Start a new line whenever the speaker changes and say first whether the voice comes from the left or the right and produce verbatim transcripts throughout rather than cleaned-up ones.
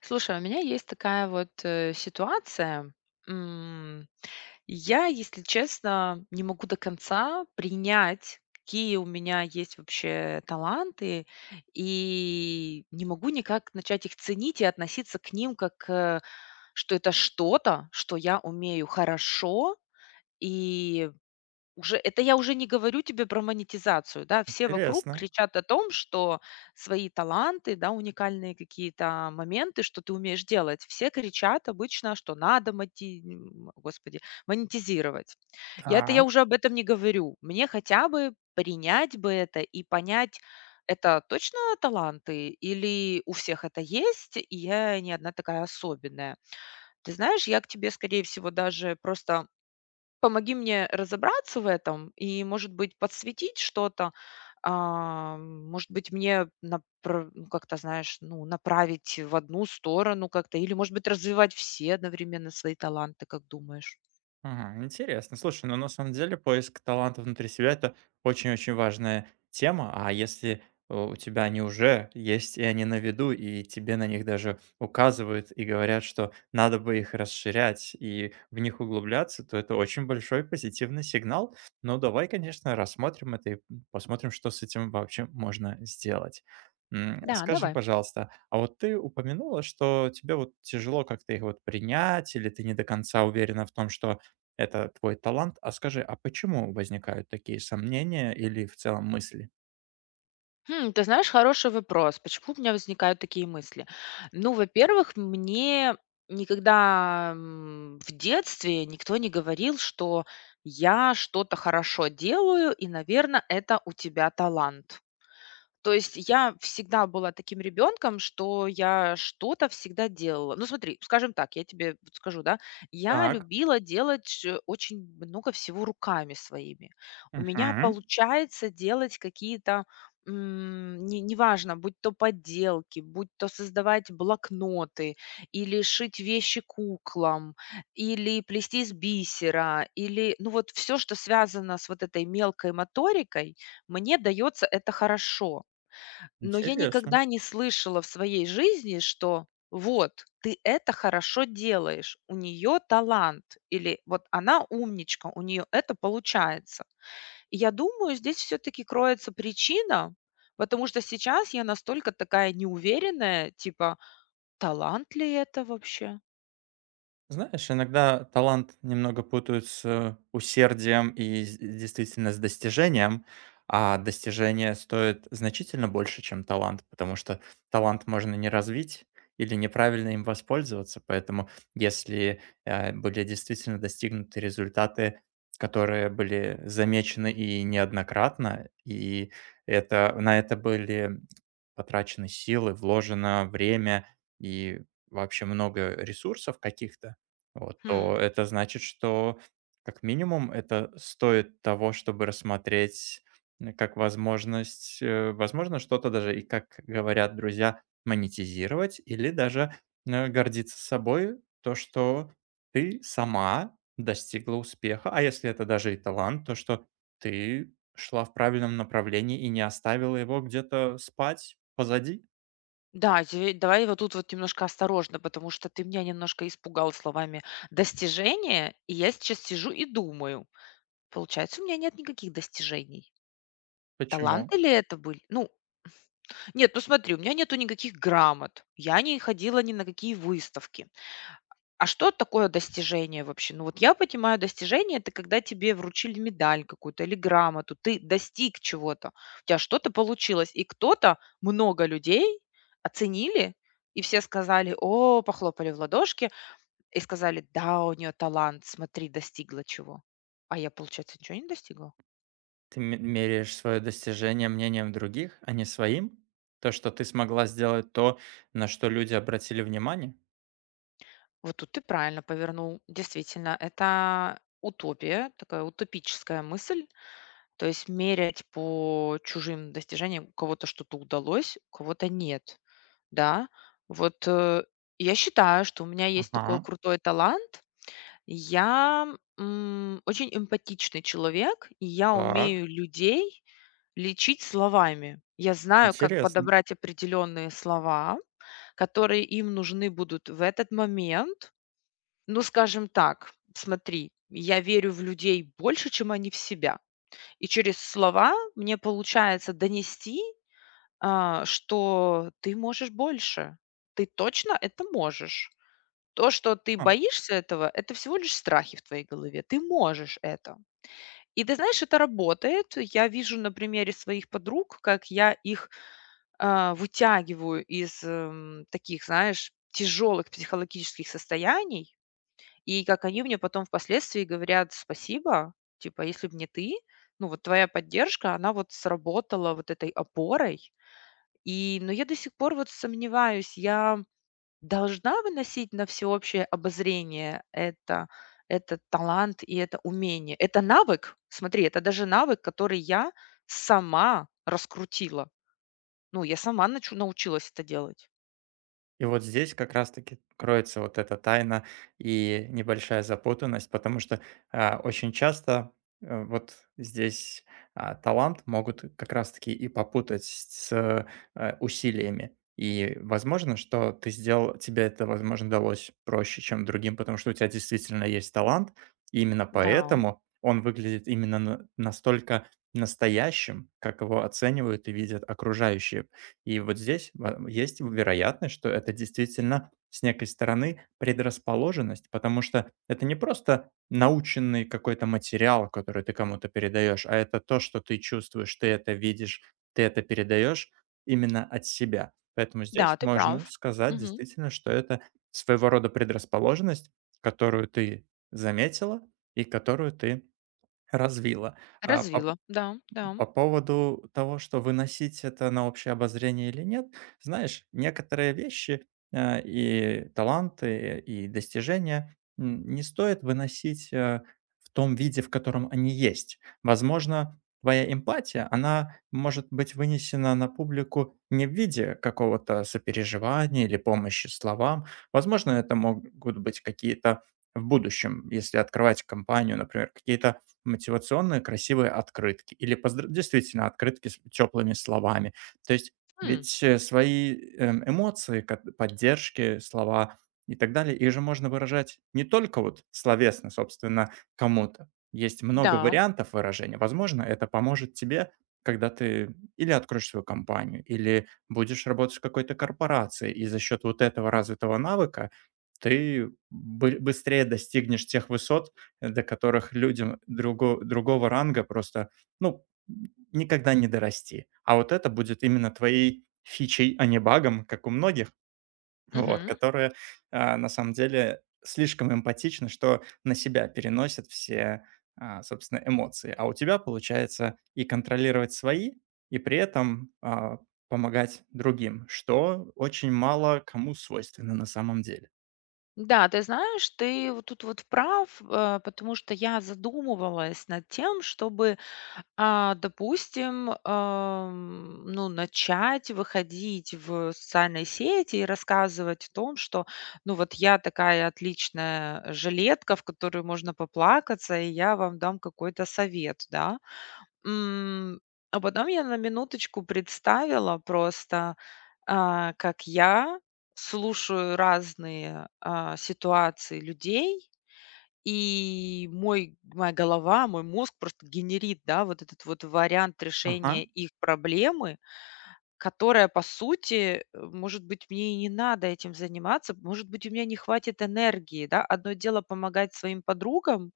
left: Слушай, у меня есть такая вот, э, ситуация. М, я, если честно, не могу до конца принять, какие у меня есть вообще таланты, и не могу никак начать их ценить и относиться к ним как, э, что это что-то, что я умею хорошо, и уже это я уже не говорю тебе про монетизацию, да. Все вокруг
right: Интересно.
left: кричат о том, что свои таланты, да, уникальные какие-то моменты, что ты умеешь делать. Все кричат обычно, что надо моти, м, господи, монетизировать. Я это я
right: Так.
left: уже об этом не говорю. Мне хотя бы принять бы это и понять, это точно таланты или у всех это есть, и я не одна такая особенная. Ты знаешь, я к тебе, скорее всего, даже просто помоги мне разобраться в этом и, может быть, подсветить что-то. А, может быть, мне напра- ну, как-то, знаешь, ну, направить в одну сторону как-то, или, может быть, развивать все одновременно свои таланты, как думаешь?
right: Ага, интересно. Слушай, ну на самом деле поиск таланта внутри себя — это очень-очень важная тема. А если э, у тебя они уже есть, и они на виду, и тебе на них даже указывают и говорят, что надо бы их расширять и в них углубляться, то это очень большой позитивный сигнал. Но давай, конечно, рассмотрим это и посмотрим, что с этим вообще можно сделать. М,
left: Да,
right: Скажи,
left: давай.
right: пожалуйста, а вот ты упомянула, что тебе вот тяжело как-то их вот принять, или ты не до конца уверена в том, что это твой талант. А скажи, а почему возникают такие сомнения или в целом мысли?
left: Хм, ты знаешь, хороший вопрос. Почему у меня возникают такие мысли? Ну, во-первых, мне никогда м, в детстве никто не говорил, что я что-то хорошо делаю, и, наверное, это у тебя талант. То есть я всегда была таким ребенком, что я что-то всегда делала. Ну, смотри, скажем так, я тебе вот скажу, да, я
right: Так.
left: любила делать э, очень много всего руками своими. У меня
right: Мгм.
left: получается делать какие-то, м, не- неважно, будь то подделки, будь то создавать блокноты, или шить вещи куклам, или плести из бисера, или, ну вот все, что связано с вот этой мелкой моторикой, мне дается это хорошо. Но я
right: Интересно.
left: никогда не слышала в своей жизни, что вот ты это хорошо делаешь, у нее талант, или вот она умничка, у нее это получается. И я думаю, здесь все-таки кроется причина, потому что сейчас я настолько такая неуверенная, типа, талант ли это вообще?
right: Знаешь, иногда талант немного путают с усердием и с действительно с достижением, а достижение стоит значительно больше, чем талант, потому что талант можно не развить или неправильно им воспользоваться. Поэтому, если э, были действительно достигнуты результаты, которые были замечены, и неоднократно, и это, на это были потрачены силы, вложено время и вообще много ресурсов каких-то, вот,
left: Хм.
right: то это значит, что как минимум это стоит того, чтобы рассмотреть, м, как возможность, э, возможно, что-то даже и, как говорят друзья, монетизировать или даже э, гордиться собой, то, что ты сама достигла успеха, а если это даже и талант, то что ты шла в правильном направлении и не оставила его где-то спать позади.
left: Да, тебе- давай вот тут вот немножко осторожно, потому что ты меня немножко испугал словами достижения, и я сейчас сижу и думаю. Получается, у меня нет никаких достижений.
right: Почему?
left: Таланты ли это были? Ну, нет, ну смотри, у меня нету никаких грамот, я не ходила ни на какие выставки. А что такое достижение вообще? Ну вот я понимаю, достижение — это когда тебе вручили медаль какую-то или грамоту, ты достиг чего-то, у тебя что-то получилось, и кто-то, много людей оценили, и все сказали: "О!" Похлопали в ладошки и сказали: "Да, у нее талант, смотри, достигла чего". А я, получается, ничего не достигла?
right: Ты ме меряешь свое достижение мнением других, а не своим? То, что ты смогла сделать то, на что люди обратили внимание?
left: Вот тут ты правильно повернул. Действительно, это утопия, такая утопическая мысль. То есть мерять по чужим достижениям, у кого-то что-то удалось, у кого-то нет. Да, вот э, я считаю, что у меня есть такой
right: Ага.
left: крутой талант. Я м, очень эмпатичный человек, и я
right: Так,
left: умею людей лечить словами. Я знаю, как
right: интересно.
left: подобрать определенные слова, которые им нужны будут в этот момент, ну, скажем так, смотри, я верю в людей больше, чем они в себя. И через слова мне получается донести, а, что ты можешь больше. Ты точно это можешь. То, что ты
right: А.
left: боишься этого, это всего лишь страхи в твоей голове. Ты можешь это. И ты знаешь, это работает. Я вижу на примере своих подруг, как я их а, вытягиваю из эм, таких, знаешь, тяжелых психологических состояний, и как они мне потом впоследствии говорят: "Спасибо, типа, если бы не ты, ну, вот твоя поддержка, она вот сработала вот этой опорой". И, но я до сих пор вот сомневаюсь, я должна выносить на всеобщее обозрение это этот талант и это умение? Это навык, смотри, это даже навык, который я сама раскрутила. Ну, я сама начу научилась это делать.
right: И вот здесь как раз-таки кроется вот эта тайна и небольшая запутанность, потому что, а, очень часто, э, вот здесь, а, талант могут как раз-таки и попутать с, э, э, усилиями. И возможно, что ты сделал, тебе это, возможно, далось проще, чем другим, потому что у тебя действительно есть талант, и именно
left: Да,
right: поэтому он выглядит именно на настолько настоящим, как его оценивают и видят окружающие. И вот здесь ва есть вероятность, что это действительно, с некой стороны, предрасположенность, потому что это не просто наученный какой-то материал, который ты кому-то передаешь, а это то, что ты чувствуешь, ты это видишь, ты это передаешь именно от себя. Поэтому
left: да,
right: здесь
left: ты
right: можно
left: прав.
right: сказать
left: Мгм.
right: действительно, что это своего рода предрасположенность, которую ты заметила и которую ты развила. А по
left: Развила. Да, да.
right: по поводу того, что выносить это на общее обозрение или нет, знаешь, некоторые вещи, э, и таланты, и достижения, м, не стоит выносить, э, в том виде, в котором они есть. Возможно, твоя эмпатия, она может быть вынесена на публику не в виде какого-то сопереживания или помощи словам. Возможно, это могут быть какие-то в будущем, если открывать компанию, например, какие-то мотивационные красивые открытки или поздр действительно открытки с теплыми словами. То есть
left: М,
right: ведь, э, свои, эм, эмоции, кат поддержки, слова и так далее, их же можно выражать не только вот словесно, собственно, кому-то. Есть много
left: да.
right: вариантов выражения. Возможно, это поможет тебе, когда ты или откроешь свою компанию, или будешь работать в какой-то корпорации, и за счет вот этого развитого навыка ты бы быстрее достигнешь тех высот, э, до которых людям друго другого ранга просто, ну, никогда не дорасти. А вот это будет именно твоей фичей, а не багом, как у многих, вот,
left: Мгм.
right: которые, а, на самом деле слишком эмпатичны, что на себя переносят все, а, собственно, эмоции. А у тебя получается и контролировать свои, и при этом, а, помогать другим, что очень мало кому свойственно на самом деле.
left: Да, ты знаешь, ты вот тут вот прав, э, потому что я задумывалась над тем, чтобы, а, допустим, ам, ну, начать выходить в социальные сети и рассказывать о том, что, ну, вот я такая отличная жилетка, в которую можно поплакаться, и я вам дам какой-то совет, да. М, а потом я на минуточку представила просто, а, как я слушаю разные, а, ситуации людей, и мой моя голова, мой мозг просто генерит, да, вот этот вот вариант
right: Ага,
left: решения их проблемы, которая, по сути, э, может быть, мне и не надо этим заниматься, может быть, у меня не хватит энергии, да. Одно дело помогать своим подругам,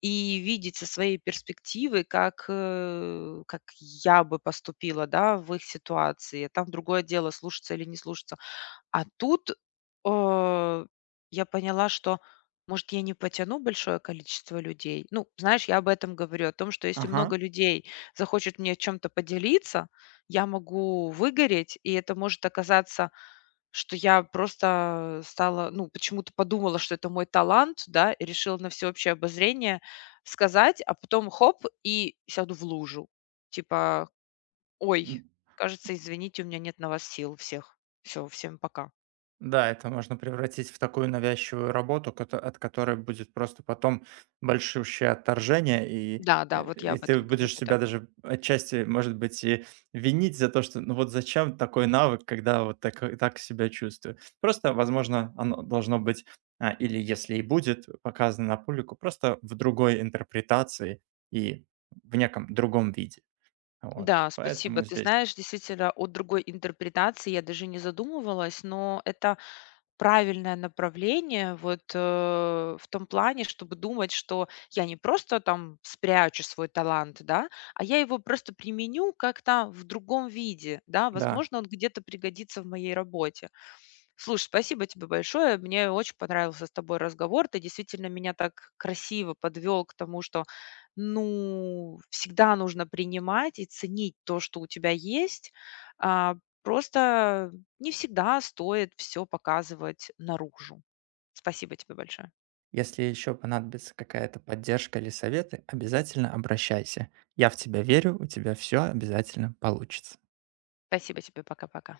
left: и видеть со своей перспективы, как, э, как я бы поступила, да, в их ситуации. Там другое дело, слушаться или не слушаться. А тут, э, я поняла, что, может, я не потяну большое количество людей. Ну, знаешь, я об этом говорю, о том, что если
right: ага.
left: много людей захочет мне чем-то поделиться, я могу выгореть, и это может оказаться что я просто стала, ну, почему-то подумала, что это мой талант, да, и решила на всеобщее обозрение сказать, а потом хоп, и сяду в лужу. Типа, ой, кажется, извините, у меня нет на вас сил всех. Все, всем пока.
right: Да, это можно превратить в такую навязчивую работу, кото- от которой будет просто потом большущее отторжение, и,
left: Да, да,
right: э,
left: вот я
right: и
left: об
right: ты
left: этом говорю,
right: будешь
left: да.
right: себя даже отчасти, может быть, и винить за то, что ну вот зачем такой навык, когда вот так, э, так себя чувствую. Просто, возможно, оно должно быть, а, или если и будет показано на публику, просто в другой интерпретации и в неком другом виде. Вот.
left: Да, спасибо.
right: Поэтому
left: Ты
right: здесь,
left: знаешь, действительно, о другой интерпретации я даже не задумывалась, но это правильное направление вот, э, в том плане, чтобы думать, что я не просто там спрячу свой талант, да, а я его просто применю как-то в другом виде, да,
right: да.
left: возможно, он где-то пригодится в моей работе. Слушай, спасибо тебе большое. Мне очень понравился с тобой разговор. Ты действительно меня так красиво подвел к тому, что, ну, всегда нужно принимать и ценить то, что у тебя есть. А, просто не всегда стоит все показывать наружу. Спасибо тебе большое.
right: Если еще понадобится какая-то поддержка или советы, обязательно обращайся. Я в тебя верю, у тебя все обязательно получится.
left: Спасибо тебе, пока-пока.